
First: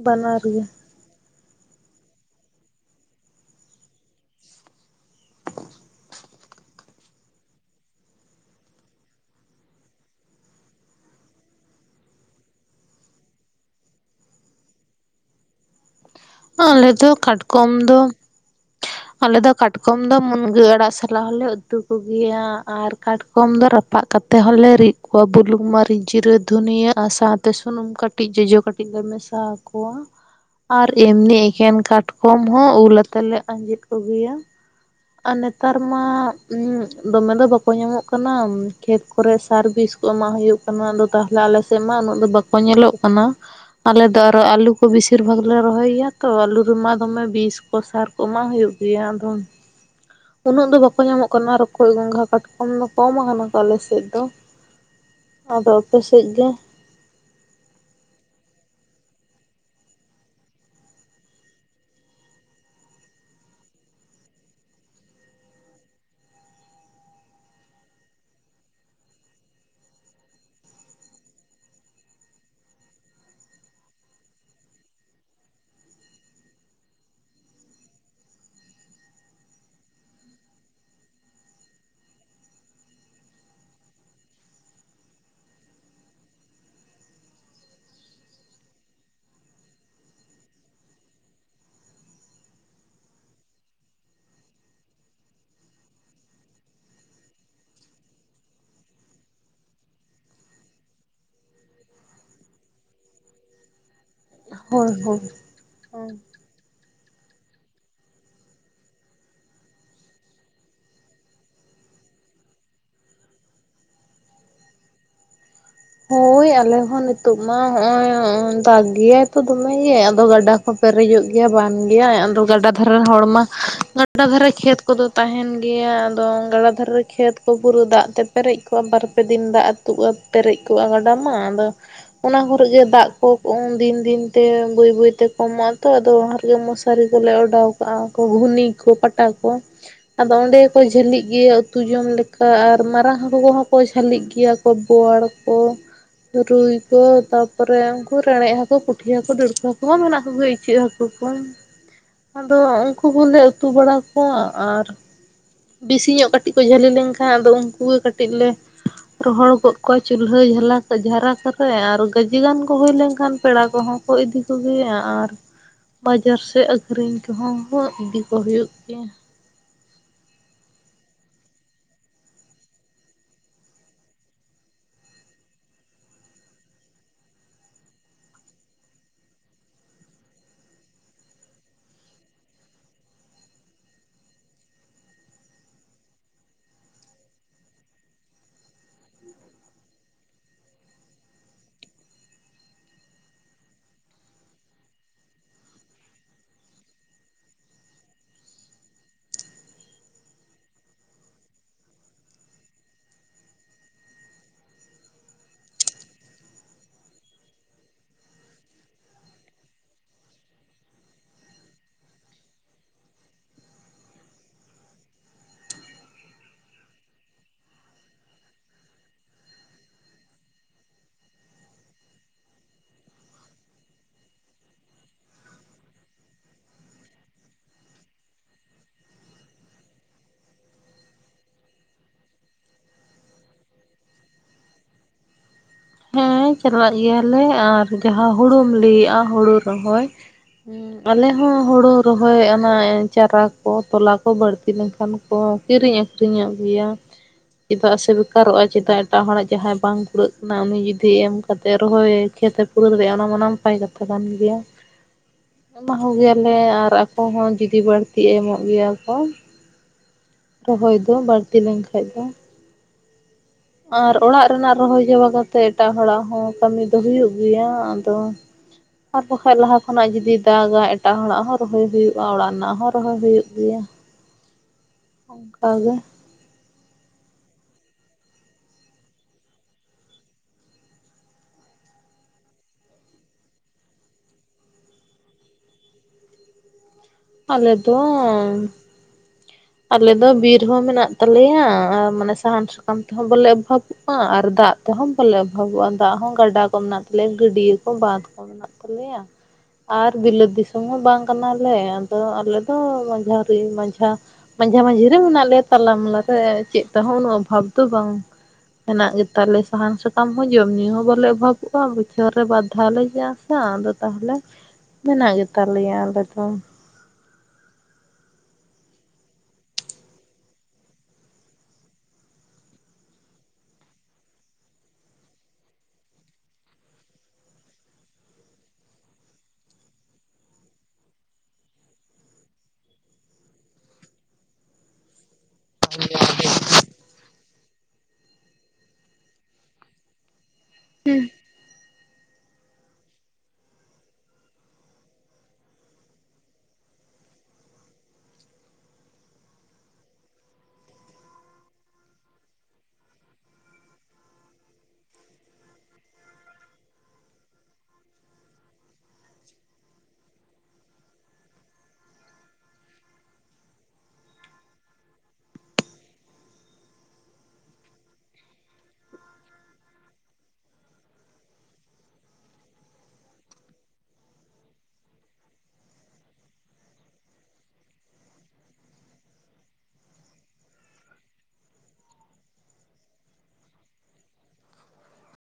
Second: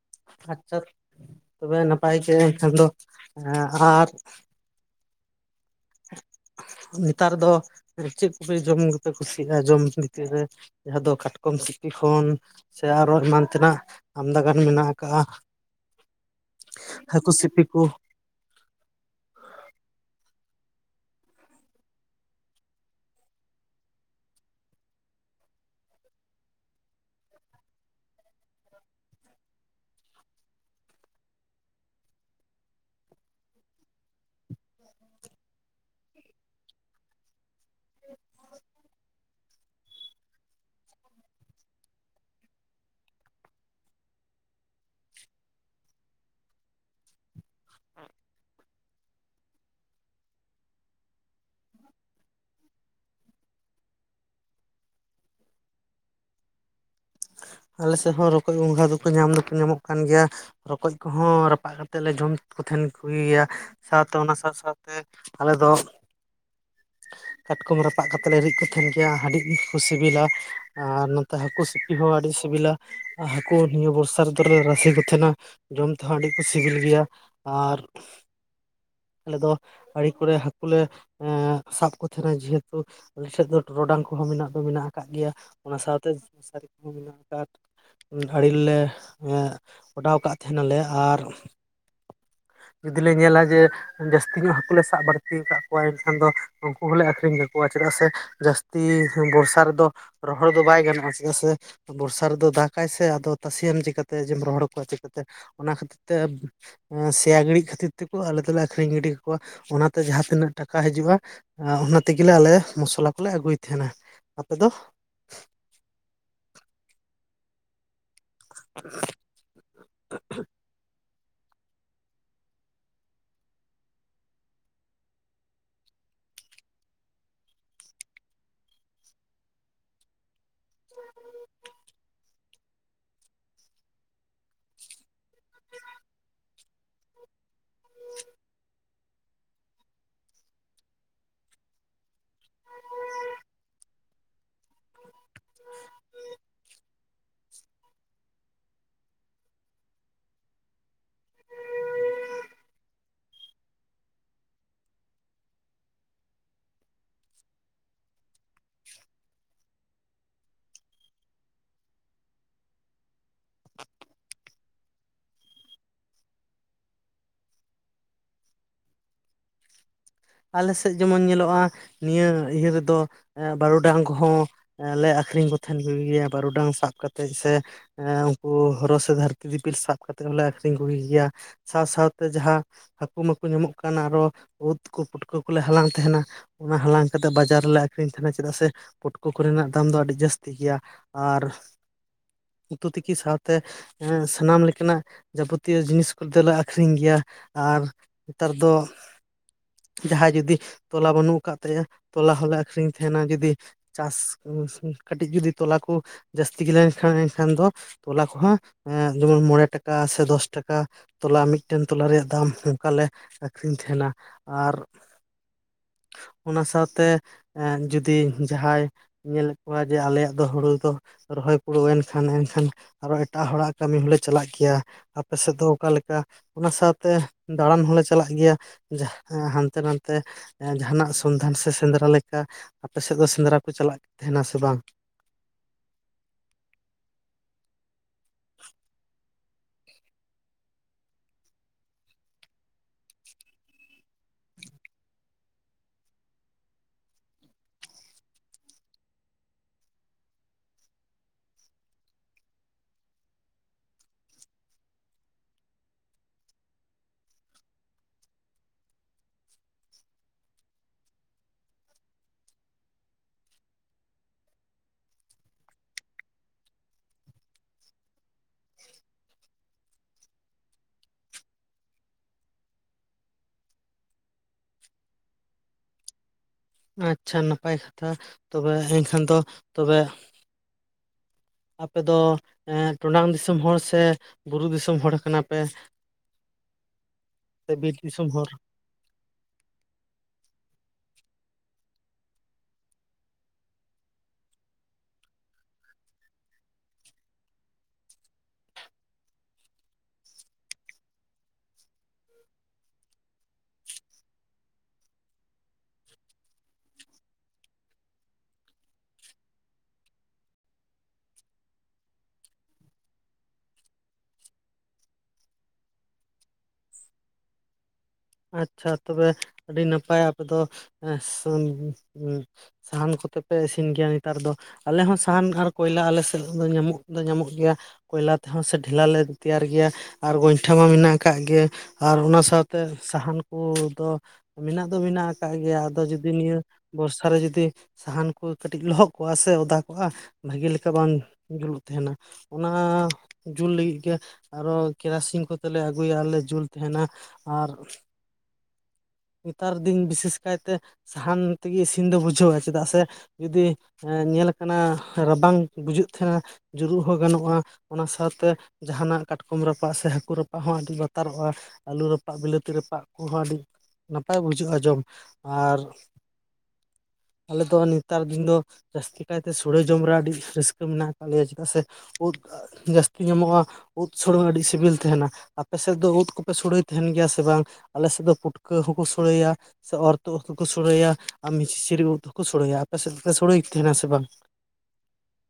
ᱵᱟᱱᱟᱨ ᱜᱮ ᱟᱪᱪᱷᱟ ᱛᱚᱵᱮ ᱱᱟᱯᱟᱭ ᱜᱮ ᱮᱱᱠᱷᱟᱱ ᱫᱚ ᱟᱨ ᱱᱮᱛᱟᱨ ᱫᱚ ᱪᱮᱫ ᱠᱚᱯᱮ ᱡᱚᱢ ᱜᱮᱯᱮ ᱠᱩᱥᱤᱜᱼᱟ ᱡᱚᱢ ᱵᱷᱤᱛᱤᱨ ᱨᱮ? ᱡᱟᱦᱟ ᱫᱚ ᱠᱟᱴᱠᱚᱢ ᱥᱤᱯᱤ ᱠᱷᱚᱱ᱾ ᱥᱮ ᱟᱨᱚ ᱮᱢᱟᱱ ᱛᱮᱱᱟᱜ ᱟᱢᱫᱟ ᱜᱟᱱ ᱢᱮᱱᱟᱜ ᱠᱟᱜ-ᱟ ᱾ ᱟᱞᱮ ᱫᱚ ᱠᱟᱴᱠᱚᱢ ᱠᱚ ᱫᱚ [inaudible] ᱟᱞᱮ ᱫᱚ ᱠᱟᱴᱠᱚᱢ ᱫᱚ ᱢᱩᱱᱜᱟᱹ ᱟᱲᱟᱜ ᱥᱟᱞᱟᱜ ᱦᱚᱸ ᱞᱮ ᱩᱛᱩ ᱠᱚ ᱜᱮᱭᱟ᱾ ᱟᱨ ᱠᱟᱴ ᱠᱚᱢ ᱫᱚ ᱨᱟᱯᱟᱜ ᱠᱟᱛᱮ ᱦᱚᱸᱞᱮ ᱨᱤᱫ ᱠᱚᱣᱟ ᱵᱩᱞᱩᱝ ᱢᱟᱹᱨᱤᱪ, ᱡᱤᱨᱟᱹ, ᱫᱷᱩᱱᱤᱭᱟᱹ ᱟᱨ ᱥᱟᱣ ᱛᱮ ᱥᱩᱱᱩᱢ ᱠᱟᱹ ᱴᱤᱡ ᱡᱚᱡᱚ ᱠᱟᱹᱴᱤᱡ ᱞᱮ ᱢᱮᱥᱟ ᱟᱠᱚᱣᱟ᱾ ᱟᱨ ᱮᱢᱱᱤ ᱮᱠᱮᱱ ᱠᱟᱴᱠᱚᱢ ᱦᱚᱸ ᱩᱞ ᱟᱛᱮᱫ ᱞᱮ ᱟᱸᱡᱮᱫ ᱠᱚ ᱜᱮᱭᱟ ᱾ ᱟᱨ ᱱᱮᱛᱟᱨ ᱢᱟ ᱩᱸᱻ ᱫᱚᱢᱮ ᱫᱚ ᱵᱟᱠᱚ ᱧᱟᱢᱚᱜ ᱠᱟᱱᱟ ᱾ ᱠᱷᱮᱛ ᱠᱚᱨᱮ ᱥᱟᱨ ᱵᱤᱥ ᱠᱚ ᱮᱢᱟᱜ ᱦᱳᱭᱳᱜ ᱠᱟᱱᱟ᱾ ᱟᱫᱚ ᱛᱟᱦᱚᱞᱮ ᱟᱞᱮ ᱥᱮᱫ ᱢᱟ ᱩᱱᱟᱹᱜ ᱫᱚ ᱵᱟᱠᱚ ᱧᱮᱞᱚᱜ ᱠᱟᱱᱟ ᱾ ᱟᱞᱮ ᱫᱚ ᱟᱨᱚ ᱟᱞᱩ ᱠᱚ ᱵᱮᱥᱤᱨ ᱵᱷᱟᱜᱽ ᱞᱮ ᱨᱚᱦᱚᱭ ᱜᱮᱭᱟ ᱛᱚ ᱟᱞᱩ ᱨᱮᱢᱟ ᱫᱚᱢᱮ ᱵᱤᱥ ᱠᱚ ᱥᱟᱨ ᱠᱚ ᱮᱢ ᱦᱳᱭᱳᱜ ᱜᱮᱭᱟ ᱟᱫᱚ ᱾ ᱩᱱᱟᱹᱜ ᱫᱚ ᱵᱟᱠᱚ ᱧᱟᱢᱚᱜ ᱠᱟᱱᱟ ᱨᱚᱠᱚᱡ, ᱜᱚᱝᱜᱷᱟ ᱠᱟᱴᱠᱚᱢ ᱫᱚ ᱠᱚᱢ ᱠᱟᱱᱟ ᱠᱚ ᱟᱞᱮ ᱥᱮᱫ ᱫᱚ᱾ ᱟᱫᱚ ᱟᱯᱮ ᱥᱮᱫ ᱜᱮ? ᱟᱞᱮ ᱥᱮᱫ ᱦᱚᱸ ᱨᱚᱠᱚᱡ ᱜᱚᱸᱝᱜᱷᱟ ᱫᱚᱠᱚ ᱧᱟᱢ ᱫᱚᱠᱚ ᱧᱟᱢᱚᱜ ᱠᱟᱱ ᱜᱮᱭᱟ ᱾ ᱨᱚᱠᱚᱡ ᱠᱚᱦᱚᱸ ᱨᱟᱯᱟᱜ ᱠᱟᱛᱮᱫ ᱞᱮ ᱡᱚᱢᱮᱫ ᱠᱚ ᱛᱟᱦᱮᱱ ᱠᱚ ᱜᱮᱭᱟ ᱥᱟᱣ ᱛᱮ ᱚᱱᱟ ᱥᱟᱣ ᱥᱟᱛᱮ ᱟᱞᱮ ᱫᱚ ᱠᱟᱴᱠᱚᱢ ᱨᱟᱯᱟᱜ ᱠᱟᱛᱮᱫ ᱞᱮ ᱨᱤᱫ ᱠᱚ ᱛᱟᱦᱮᱱ ᱜᱮᱭᱟ᱾ ᱟᱰᱤ ᱠᱚ ᱥᱤᱵᱤᱞᱟ ᱟᱨ ᱱᱚᱛᱮ ᱦᱟᱹᱠᱩ ᱥᱤᱯᱤ ᱦᱚᱸ ᱟᱰᱤ ᱥᱤ ᱵᱤᱞᱟ ᱦᱟᱹᱠᱩ ᱱᱤᱭᱟᱹ ᱵᱚᱨᱥᱟ ᱨᱮ ᱫᱚ ᱞᱮ ᱨᱟᱥᱮ ᱠᱚ ᱛᱟᱦᱮᱱᱟ ᱾ ᱡᱚᱢ ᱛᱮᱦᱚᱸ ᱟᱹᱰᱤ ᱠᱚ ᱥᱤᱵᱤᱞ ᱜᱮᱭᱟ᱾ ᱟᱨ ᱟᱞᱮ ᱫᱚ ᱟᱹᱭᱤ ᱠᱚᱨᱮ ᱦᱟᱹᱠᱩ ᱞᱮ ᱮᱸᱻ ᱥᱟᱵ ᱠᱚ ᱛᱟᱦᱮᱱᱟ ᱡᱮᱦᱮᱛᱩ ᱟᱞᱮ ᱥᱮᱫ ᱫᱚ ᱰᱚᱨᱚᱰᱟᱝ ᱠᱚᱦᱚᱸ ᱢᱮᱱᱟᱜ ᱫᱚ ᱢᱮᱱᱟᱜ ᱠᱟᱜ ᱜᱮᱭᱟ ᱾ ᱚᱱᱟ ᱥᱟᱣ ᱛᱮ ᱢᱚᱥᱟᱨᱤ ᱠᱚᱦᱚᱸ ᱢᱮᱱᱟᱜ-ᱟ᱾ ᱟᱨ ᱟᱲᱮ ᱨᱮ ᱞᱮ ᱮᱸᱻ ᱚᱰᱟᱣ ᱠᱟᱜ ᱛᱟᱦᱮᱱᱟ ᱞᱮ ᱟᱨ ᱡᱩᱫᱤ ᱞᱮ ᱧᱮᱞᱟ ᱡᱮ ᱡᱟᱹᱥᱛᱤ ᱧᱚᱜ ᱦᱟᱹᱠᱩ ᱞᱮ ᱥᱟᱵ ᱵᱟᱹᱲᱛᱤ ᱠᱟᱫ ᱠᱚᱣᱟ ᱮᱱᱠᱷᱟᱱ ᱫᱚ ᱩᱱᱠᱩ ᱦᱚᱸ ᱞᱮ ᱟᱹᱠᱷᱨᱤᱧ ᱠᱟᱠᱚᱣᱟ᱾ ᱪᱮᱫᱟᱜ ᱥᱮ ᱡᱟᱹᱥ ᱛᱤ ᱵᱚᱨᱥᱟ ᱨᱮᱫᱚ ᱨᱚᱦᱚᱲ ᱫᱚ ᱵᱟᱭ ᱜᱟᱱᱚᱜ-ᱟ᱾ ᱪᱮᱫᱟᱜ ᱥᱮ ᱵᱚᱨᱥᱟ ᱨᱮᱫᱚ ᱫᱟᱜ ᱟᱭ ᱥᱮ ᱟᱫᱚ ᱛᱟᱥᱮᱭᱟᱢ ᱪᱤᱠᱟᱹ ᱛᱮ ᱡᱮᱢ ᱨᱚᱦᱚᱲ ᱠᱚᱣᱟ ᱦᱳᱭ ᱪᱤᱠᱟᱹ ᱛᱮ ᱦᱳᱭ ᱚᱱᱟ ᱠᱷᱟᱹᱛᱤᱨ ᱦᱳᱭ ᱛᱮ ᱥᱮᱭᱟ ᱜᱤᱲᱤᱡ ᱠᱷᱟᱹᱛᱤᱨ ᱛᱮᱠᱚ ᱟᱞᱮ ᱫᱚ ᱞᱮ ᱟᱹᱠᱷᱨᱤᱧ ᱜᱤᱰᱤ ᱠᱟᱠᱚᱣᱟ᱾ ᱚᱱᱟ ᱛᱮ ᱡᱟᱦᱟ ᱛᱤᱱᱟᱹᱜ ᱴᱟᱠᱟ ᱦᱤᱡᱩᱜ-ᱟ᱾ ᱚᱱᱟ ᱛᱮᱜᱮ ᱞᱮ ᱟᱞᱮ ᱢᱚᱥᱞᱟ ᱠᱚᱞᱮ ᱟᱹᱜᱩᱭ ᱛᱟᱦᱮᱸᱱᱟ, ᱟᱯᱮ ᱫᱚ? ᱦᱳᱭ ᱟᱞᱮ ᱦᱚᱸ ᱱᱤᱛᱳᱜ ᱢᱟ ᱦᱚᱜ-ᱚᱭ ᱫᱟᱜ ᱜᱮᱭᱟᱭ, ᱛᱚ ᱫᱚᱢᱮ ᱜᱮ ᱟᱫᱚ ᱜᱟᱰᱟ ᱠᱚ ᱯᱮᱨᱮᱡᱚᱜ ᱜᱮᱭᱟ, ᱵᱟᱱ ᱜᱮᱭᱟ ᱟᱫᱚ ᱜᱟᱰᱟ ᱫᱷᱟᱨᱮ ᱦᱚᱲᱢᱟ [unintelligible] ᱜᱟᱰᱟ ᱫᱷᱟᱨᱮ ᱠᱷᱮᱛᱽ ᱠᱚᱫᱚ ᱛᱟᱦᱮᱱ ᱜᱮᱭᱟ, ᱟᱫᱚ ᱜᱟᱰᱟ ᱫᱷᱟᱨᱮ ᱨᱮ ᱠᱷᱮᱛᱽ ᱠᱚ ᱯᱩᱨᱟᱹ ᱫᱟᱜ ᱛᱮ ᱯᱮᱨᱮᱡ ᱠᱚᱜ-ᱟ ᱵᱟᱨ ᱯᱮ ᱫᱤᱱ, ᱫᱟᱜ ᱟᱛᱩᱜ-ᱟ ᱯᱮᱨᱮᱡ ᱠᱚᱜ-ᱟ ᱜᱟᱰᱟ ᱢᱟ ᱟᱫᱚ ᱚᱱᱟ ᱠᱚᱨᱮ ᱜᱮ ᱫᱟᱜ ᱠᱚ ᱫᱤᱱ ᱫᱤᱱ ᱛᱮ ᱵᱟᱹᱭ ᱵᱟᱹᱭ ᱛᱮ ᱠᱚᱢᱚᱜ-ᱟ ᱛᱚ, ᱟᱫᱚ ᱚᱱᱟ ᱨᱮᱜᱮ ᱢᱚᱥ ᱥᱟᱨᱤ ᱚᱰᱟᱣ ᱠᱟᱜᱼᱟ ᱜᱷᱩᱱᱤ ᱠᱚ ᱯᱟᱴᱟ ᱠᱚ, ᱟᱫᱚ ᱚᱸᱰᱮ ᱠᱚ ᱡᱷᱟᱹᱞᱤᱜ ᱜᱮᱭᱟ ᱩᱛᱩ ᱡᱚᱢ ᱞᱮᱠᱟ, ᱟᱨ ᱢᱟᱨᱟᱝ ᱦᱟᱹᱠᱩ ᱠᱚᱦᱚᱸ ᱠᱚ ᱡᱷᱟᱹᱞᱤᱜ ᱜᱮᱭᱟ ᱠᱚ ᱵᱳᱣᱟᱲ ᱾ [inaudible] ᱨᱩᱭ ᱠᱚ ᱛᱟᱯᱚᱨᱮ ᱩᱱᱠᱩ ᱨᱮᱲᱮᱡ ᱦᱟᱠᱳ ᱯᱩᱴᱷᱤ ᱦᱟᱠᱳ ᱰᱟᱸᱬᱠᱟᱹ ᱦᱟᱠᱳ ᱢᱟ ᱠᱚᱜᱮ ᱤᱪᱟᱹᱜ ᱦᱟᱠᱳ ᱠᱚ ᱾ ᱟᱫᱚ ᱩᱱᱠᱩ ᱠᱚᱞᱮ ᱩᱛᱩ ᱵᱟᱲᱟ ᱠᱚᱣᱟ ᱟᱨ ᱼᱼ ᱵᱮᱥᱤ ᱧᱚᱜ ᱠᱟᱹᱴᱤᱡ ᱠᱚ ᱡᱷᱟᱹᱞᱤ ᱞᱮᱱᱠᱷᱟᱱ, ᱟᱫᱚ ᱩᱱᱠᱩ ᱜᱮ ᱠᱟᱹᱴᱤᱡ ᱞᱮ ᱨᱚᱦᱚᱲ ᱜᱚᱫ ᱠᱚᱣᱟ ᱪᱩᱞᱦᱟᱹ ᱡᱷᱟᱞᱟ ᱡᱷᱟᱨᱟ ᱠᱚᱨᱮ ᱟᱨ ᱜᱟᱡᱮ ᱜᱟᱱ ᱠᱚ ᱦᱳᱭ ᱞᱮᱱᱠᱷᱟᱱ ᱯᱮᱲᱟ ᱠᱚᱦᱚᱸ ᱠᱚ ᱤᱫᱤ ᱠᱚᱜᱮ ᱟᱨ ᱼᱼ ᱵᱟᱡᱟᱨ ᱥᱮᱫ ᱟᱹᱠᱷᱨᱤᱧ ᱠᱚᱦᱚᱸ ᱤᱫᱤ ᱠᱚ ᱦᱳᱭᱳᱜ ᱜᱮᱭᱟ ᱾ ᱟᱞᱮ ᱥᱮᱫ ᱡᱮᱢᱚᱱ ᱧᱮᱞᱚᱜ-ᱟ, ᱱᱤᱭᱟᱹ ᱤᱭᱟᱹ ᱨᱮᱫᱚ ᱵᱟᱨᱩᱰᱟᱝ ᱠᱚᱦᱚᱸ ᱞᱮ ᱟᱠᱷᱨᱤᱧ ᱠᱚ ᱛᱟᱦᱮᱸᱱ ᱠᱚ ᱜᱮᱭᱟ ᱵᱟᱨᱩᱰᱟᱝ ᱥᱟᱵ ᱠᱟᱛᱮᱫ ᱥᱮ ᱮ ᱩᱱᱠᱩ ᱦᱚᱨᱚ ᱥᱮ ᱫᱷᱟᱹᱨᱛᱤ ᱫᱤᱯᱤᱞ ᱥᱟᱵ ᱠᱟᱛᱮᱜ ᱦᱚᱸᱞᱮ ᱟᱠᱷᱨᱤᱧ ᱠᱚᱜᱤ ᱜᱮᱭᱟ ᱾ ᱥᱟᱶ ᱥᱟᱸᱣᱛᱮ ᱡᱟᱦᱟᱸ ᱦᱟᱹᱠᱩ ᱢᱟᱠᱚ ᱧᱟᱢᱚᱜ ᱠᱟᱱᱟ, ᱟᱨᱚ ᱩᱫ ᱠᱚ ᱯᱩᱴᱠᱟᱹ ᱠᱚᱞᱮ ᱦᱟᱞᱟᱝ ᱛᱟᱦᱮᱸᱱᱟ᱾ ᱚᱱᱟ ᱦᱟᱞᱟᱝ ᱠᱟᱛᱮᱜ ᱵᱟᱡᱟᱨ ᱨᱮᱞᱮ ᱟᱠᱷᱨᱤᱧ ᱛᱟᱦᱮᱸᱱᱟ, ᱪᱮᱫᱟᱜ ᱥᱮ ᱯᱩᱴᱠᱚ ᱠᱚ ᱨᱮᱱᱟᱜ ᱫᱟᱢ ᱫᱚ ᱟᱰᱤ ᱡᱟᱹᱥᱛᱤ ᱜᱮᱭᱟ᱾ ᱟᱨ, ᱩᱛᱩ ᱛᱤᱠᱤ ᱥᱟᱣᱛᱮ ᱦᱮᱸ ᱥᱟᱱᱟᱢ ᱞᱮᱠᱟᱱᱟᱜ ᱡᱟᱵᱚᱛᱤᱭᱚ ᱡᱤᱱᱤᱥ ᱠᱚᱫᱚᱞᱮ ᱟᱠᱷᱨᱤᱧ ᱜᱮᱭᱟ᱾ ᱟᱨ ᱱᱮᱛᱟᱨ ᱫᱚ ᱡᱟᱦᱟᱸᱭ ᱡᱩᱫᱤ ᱛᱚᱞᱟ ᱵᱟᱹᱱᱩᱜ ᱟᱠᱟᱫ ᱛᱟᱭᱟ, ᱛᱚᱞᱟ ᱦᱚᱞᱮ ᱟᱠᱷᱨᱤᱧ ᱛᱟᱦᱮᱸᱱᱟ᱾ ᱡᱩᱫᱤ ᱪᱟᱥ ᱠᱟᱹᱴᱤᱡ ᱡᱩᱫᱤ ᱛᱚᱞᱟ ᱠᱩ ᱡᱟᱹᱥᱛᱤ ᱜᱮ ᱞᱮᱠᱷᱟᱱ ᱮᱱᱠᱷᱟᱱ ᱫᱚ ᱛᱚᱞᱟ ᱠᱚᱦᱚᱸ ᱡᱮᱢᱚᱱ ᱢᱚᱸᱬᱮ ᱴᱟᱠᱟ ᱥᱮ ᱫᱚᱥ ᱴᱟᱠᱟ ᱛᱚᱞᱟ ᱢᱤᱫᱴᱮᱱ ᱛᱚᱞᱟ ᱨᱮᱭᱟᱜ ᱫᱟᱢ ᱚᱝᱠᱟᱞᱮ ᱟᱠᱷᱨᱤᱧ ᱛᱟᱦᱮᱸᱱᱟ᱾ ᱟᱨ ᱚᱱᱟ ᱥᱟᱣᱛᱮ ᱡᱩᱫᱤ ᱡᱟᱦᱟᱭ ᱧᱮᱞᱮᱫ ᱠᱚᱣᱟ ᱡᱮ ᱟᱞᱮᱭᱟᱜ ᱫᱚ ᱦᱳᱲᱳ ᱫᱚ ᱨᱚᱦᱚᱭ ᱯᱩᱨᱟᱹᱣᱮᱱ ᱠᱷᱟᱱ, ᱮᱱᱠᱷᱟᱱ ᱟᱨᱚ ᱮᱴᱟᱜ ᱦᱚᱲᱟᱜ ᱠᱟᱢᱤ ᱦᱚᱞᱮ ᱪᱟᱞᱟᱜ ᱜᱮᱭᱟ᱾ ᱟᱯᱮ ᱥᱮᱫ ᱫᱚ ᱚᱠᱟ ᱞᱮᱠᱟ? ᱚᱱᱟ ᱥᱟᱶᱛᱮ ᱫᱟᱬᱟᱱ ᱦᱚᱸᱞᱮ ᱪᱟᱞᱟᱜ ᱜᱮᱭᱟ᱾ ᱡᱟᱦ, ᱦᱟᱱᱛᱮ ᱱᱟᱱᱛᱮ ᱡᱟᱦᱟᱱᱟᱜ ᱥᱚᱱᱫᱷᱟᱱ ᱥᱮᱸᱫᱽᱨᱟ ᱞᱮᱠᱟ, ᱟᱯᱮ ᱥᱮᱫ ᱫᱚ ᱥᱮᱸᱫᱽᱨᱟ ᱠᱚ ᱪᱟᱞᱟᱜ ᱛᱟᱦᱮᱸᱱᱟ ᱥᱮ ᱵᱟᱝ? ᱦᱮᱸ ᱪᱟᱞᱟᱜ ᱜᱮᱭᱟᱞᱮ, ᱟᱨ ᱡᱟᱦᱟᱸ ᱦᱳᱲᱳᱢ ᱞᱟᱹᱭᱮᱜ-ᱟ, ᱦᱳᱲᱳ ᱨᱚᱦᱚᱭ᱾ ᱟᱞᱮ ᱦᱚᱸ ᱦᱳᱲᱳ ᱨᱚᱦᱚᱭ, ᱚᱱᱟ ᱪᱟᱨᱟ ᱠᱚ ᱛᱚᱞᱟ ᱠᱚ ᱵᱟᱲᱛᱤ ᱞᱮᱱᱠᱷᱟᱱ ᱠᱚ ᱠᱤᱨᱤᱧ ᱟᱠᱷᱨᱤᱧᱚᱜ ᱜᱮᱭᱟ, ᱪᱮᱫᱟᱜ ᱥᱮ ᱵᱮᱠᱟᱨᱚᱜ-ᱟ, ᱪᱮᱫᱟᱜ ᱮᱴᱟᱜ ᱦᱚᱲᱟᱜ ᱡᱟᱦᱟᱸᱭ ᱵᱟᱝ ᱯᱩᱨᱟᱹᱜ ᱚᱱᱟ ᱩᱱᱤ ᱡᱩᱫᱤ ᱮᱢ ᱠᱟᱛᱮ ᱨᱚᱦᱚᱭ ᱠᱷᱮᱛᱮ ᱯᱩᱨᱟᱹᱣ ᱫᱟᱲᱮᱭᱟᱜ-ᱟ᱾ ᱚᱱᱟ ᱢᱟ ᱱᱟᱯᱟᱭ ᱠᱟᱛᱷᱟ ᱠᱟᱱ ᱜᱮᱭᱟ᱾ ᱮᱢᱟ ᱠᱚ ᱜᱮᱭᱟᱞᱮ, ᱟᱨ ᱟᱠᱚ ᱦᱚᱸ ᱡᱩᱫᱤ ᱵᱟᱲᱛᱤ ᱮᱢᱚᱜ ᱜᱮᱭᱟ ᱠᱚ, ᱨᱚᱦᱚᱭ ᱫᱚ ᱵᱟᱲᱛᱤ ᱞᱮᱱᱠᱷᱟᱡ ᱫᱚ ᱟᱨ ᱚᱲᱟᱜ ᱨᱮᱱᱟᱜ ᱨᱚᱦᱚᱭ ᱪᱟᱵᱟ ᱠᱟᱛᱮᱫ, ᱮᱴᱟᱜ ᱦᱚᱲᱟᱜ ᱦᱚᱸ ᱠᱟᱢᱤ ᱫᱚ ᱦᱩᱭᱩᱜ ᱜᱮᱭᱟ᱾ ᱟᱨ ᱵᱟᱠᱷᱟᱡ ᱞᱟᱦᱟ ᱠᱷᱚᱱᱟᱜ ᱡᱩᱫᱤ ᱫᱟᱜᱟ, ᱮᱴᱟᱜ ᱦᱚᱲᱟᱜ ᱦᱚᱸ ᱨᱚᱦᱚᱭ ᱦᱩᱭᱩᱜ-ᱟ᱾ ᱚᱲᱟᱜ ᱨᱮᱱᱟᱜ ᱦᱚᱸ ᱨᱚᱦᱚᱭ ᱦᱩᱭᱩᱜ ᱜᱮᱭᱟ᱾ [inaudible] ᱚᱝᱠᱟᱜᱮ ᱟᱪᱪᱷᱟ ᱱᱟᱯᱟᱭ ᱠᱟᱛᱷᱟ, ᱛᱚᱵᱮ ᱮᱱᱠᱷᱟᱱ ᱫᱚ ᱛᱚᱵᱮ ᱟᱯᱮ ᱫᱚ ᱮᱸ ᱴᱚᱰᱟᱝ ᱫᱤᱥᱚᱢ ᱦᱚᱲ ᱥᱮ ᱵᱩᱨᱩ ᱫᱤᱥᱚᱢ ᱦᱚᱲ ᱠᱟᱱᱟ ᱯᱮ? ᱥᱮ ᱟᱞᱮ ᱵᱤᱨ ᱫᱚ ᱫᱤᱥᱚᱢ ᱦᱚᱲ ᱟᱞᱮ ᱫᱚ ᱵᱤᱨ ᱦᱚᱸ ᱢᱮᱱᱟᱜ ᱛᱟᱞᱮᱭᱟ ᱟᱨ ᱢᱟᱱᱮ ᱥᱟᱦᱟᱱ ᱥᱟᱠᱟᱢ ᱛᱮᱦᱚᱸ ᱵᱟᱞᱮ ᱚᱵᱷᱟᱵᱽ ᱵᱚᱜ-ᱟ ᱟᱨ ᱫᱟᱜ ᱛᱮᱦᱚᱸ ᱵᱟᱞᱮ ᱚᱵᱷᱟᱵᱚᱜᱼᱟ ᱫᱟᱜ ᱦᱚᱸ ᱜᱟᱰᱟ ᱠᱚ ᱢᱮᱱᱟᱜ ᱛᱟᱞᱮᱭᱟ ᱜᱟᱹᱰᱭᱟᱹ ᱠᱚ ᱵᱟᱸᱫ ᱠᱚ ᱦᱮᱱᱟᱜ ᱛᱟᱞᱮᱭᱟ᱾ ᱟᱨ ᱵᱤᱞᱟᱹᱛ ᱫᱤᱥᱚᱢ ᱦᱚᱸ ᱵᱟᱝ ᱠᱟᱱᱟᱞᱮ ᱟᱫᱚ ᱟᱞᱮ ᱫᱚ ᱢᱟᱡᱷᱟᱨᱤ ᱢᱟᱡᱷᱟ ᱢᱟᱡᱷᱟ ᱢᱟᱡᱷᱤ ᱨᱮ ᱢᱮᱱᱟᱜ ᱞᱮᱭᱟ ᱛᱟᱞᱟ ᱢᱟᱞᱟ ᱨᱮ ᱪᱮᱫ ᱛᱮᱦᱚᱸ ᱩᱱᱟᱹᱜ ᱚᱵᱷᱟᱵᱽ ᱫᱚ ᱵᱟᱝ᱾ ᱦᱮᱱᱟᱜ ᱜᱮᱛᱟᱞᱮ ᱥᱟᱦᱟᱱ ᱥᱟᱠᱟᱢ ᱦᱚᱸ ᱡᱚᱢ ᱧᱩ ᱦᱚᱸ ᱵᱟᱞᱮ ᱚᱵᱷᱟᱵᱚᱜᱼᱟ ᱵᱚᱪᱷᱚᱨ ᱨᱮ ᱵᱟᱫᱷᱟᱣ ᱞᱮ ᱪᱟᱥ ᱟᱫᱚ ᱛᱟᱦᱚᱞᱮ ᱢᱮᱱᱟᱜ ᱜᱮᱛᱟᱞᱮᱭᱟ ᱟᱞᱮ ᱫᱚ᱾ ᱟᱪᱪᱷᱟ ᱛᱚᱵᱮ ᱟᱹᱰᱤ ᱱᱟᱯᱟᱭ ᱟᱯᱮ ᱫᱚ ᱥᱟᱦᱟᱱ ᱠᱚᱛᱮᱯᱮ ᱤᱥᱤᱱ ᱜᱮᱭᱟ ᱱᱮᱛᱟᱨ ᱫᱚ, ᱟᱞᱮ ᱦᱚᱸ ᱥᱟᱦᱟᱱ ᱟᱨ ᱠᱚᱭᱞᱟ ᱟᱞᱮ ᱥᱮᱫ ᱫᱚ ᱧᱟᱢᱚᱜ ᱫᱚ ᱧᱟᱢᱚᱜ ᱜᱮᱭᱟ, ᱠᱚᱭᱞᱟ ᱛᱮᱦᱚᱸ ᱥᱮ ᱰᱷᱮᱞᱟ ᱞᱮ ᱛᱮᱭᱟᱨ ᱜᱮᱭᱟ, ᱟᱨ ᱜᱚᱭᱴᱷᱟ ᱢᱟ ᱢᱮᱱᱟᱜ ᱟᱠᱟᱫ ᱜᱮ ᱟᱨ ᱚᱱᱟ ᱥᱟᱶᱛᱮ ᱥᱟᱦᱟᱱ ᱠᱚᱫᱚ ᱢᱮᱱᱟᱜ ᱫᱚ ᱢᱮᱱᱟᱜ ᱟᱠᱟᱫ ᱜᱮᱭᱟ ᱟᱫᱚ ᱡᱩᱫᱤ ᱱᱤᱭᱟᱹ ᱵᱚᱨᱥᱟ ᱨᱮ ᱡᱩᱫᱤ ᱥᱟᱦᱟᱱ ᱠᱚ ᱠᱟᱹᱴᱤᱡ ᱞᱚᱦᱚᱜ ᱠᱚᱜ-ᱟ ᱥᱮ ᱚᱫᱟ ᱠᱚᱜᱼᱟ ᱵᱷᱟᱹᱜᱤ ᱞᱮᱠᱟ ᱵᱟᱝ ᱡᱩᱞᱩᱜ ᱛᱟᱦᱮᱱᱟ ᱾ ᱚᱱᱟ ᱡᱩᱞ ᱞᱟᱹᱜᱤᱫ ᱜᱮ ᱟᱨᱚ ᱠᱮᱨᱟᱥᱤᱢ ᱠᱚᱛᱮᱞᱮ ᱟᱹᱜᱩᱭᱟ ᱟᱨᱞᱮ ᱡᱩᱞ ᱛᱟᱦᱮᱟᱸᱱᱟ, ᱟᱨ ᱱᱮᱛᱟᱨ ᱫᱤᱱ ᱵᱤᱥᱮᱥ ᱠᱟᱭᱛᱮ ᱥᱟᱦᱟᱱ ᱛᱮᱜᱮ ᱤᱥᱤᱱ ᱫᱚ ᱵᱩᱡᱷᱟᱹᱣᱟ ᱪᱮᱫᱟᱜ ᱥᱮ ᱡᱩᱫᱤ ᱮᱸ ᱧᱮᱞ ᱠᱟᱱᱟ ᱨᱟᱵᱟᱝ ᱛᱮ ᱵᱩᱡᱩᱜ ᱛᱟᱦᱮᱱᱟ ᱡᱩᱨᱩᱜ ᱦᱚᱸ ᱜᱟᱱᱚᱜᱼᱟ ᱚᱱᱟ ᱥᱟᱶᱛᱮ ᱡᱟᱦᱟᱱᱟᱜ ᱠᱟᱴᱠᱚᱢ ᱨᱟᱯᱟᱜ ᱥᱮ ᱦᱟᱹᱠᱩ ᱨᱟᱯᱟᱜ ᱦᱚᱸ ᱟᱹᱰᱤ ᱵᱟᱛᱟᱨᱚᱜᱼᱟ ᱟᱹᱞᱩ ᱨᱟᱯᱟᱜ ᱵᱤᱞᱟᱹᱛᱤ ᱨᱟᱼᱼ ᱯᱟᱜ ᱠᱚ ᱦᱚᱸ ᱟᱹᱰᱤ ᱱᱟᱯᱟᱭ ᱵᱩᱡᱷᱟᱹᱜᱼᱟ ᱡᱚᱢ ᱟᱨ ᱟᱦᱞᱮ ᱫᱚ ᱱᱮᱛᱟᱨ ᱫᱤᱱ ᱫᱚ ᱡᱟᱹᱥᱛᱤ ᱠᱟᱭᱛᱮ ᱥᱳᱚᱲᱮ ᱡᱚᱢ ᱨᱮ ᱟᱹᱰᱤ ᱨᱟᱹᱥᱠᱟᱹ ᱢᱮᱱᱟᱜ ᱠᱟᱫ ᱞᱮᱭᱟ ᱪᱮᱫᱟᱜ ᱥᱮ ᱩᱫ ᱡᱟᱹᱥᱛᱤ ᱧᱟᱢᱚᱜᱼᱟ, ᱳᱫ ᱥᱳᱲᱮ ᱟᱹᱰᱤ ᱥᱤᱵᱤᱞ ᱛᱟᱦᱮᱱᱟ, ᱟᱯᱮ ᱥᱮᱫ ᱫᱚ ᱳᱫ ᱠᱚᱯᱮ ᱥᱳᱲᱮ ᱛᱟᱦᱮᱱ ᱜᱮᱭᱟ ᱥᱮ ᱵᱟᱝ? ᱟᱞᱮᱥᱮᱫ ᱫᱚ ᱯᱩᱴᱠᱟᱹ ᱦᱚᱸᱠᱚ ᱥᱳᱚᱲᱮᱭᱟ᱾ ᱥᱮ ᱚᱨ ᱛᱳᱫ ᱳᱫ ᱦᱚᱸᱠᱚ ᱥᱚᱲᱮᱭᱟ ᱟᱨ ᱢᱪᱤᱨᱤ ᱩᱫ‌ ᱦᱚᱸᱠᱚ ᱥᱚᱲᱮᱭᱟ ᱟᱯᱮ ᱥᱮᱫ ᱫᱚᱯᱮ ᱥᱚᱲᱮ ᱛᱟᱦᱮᱱᱟ ᱥᱮ ᱵᱟᱝ?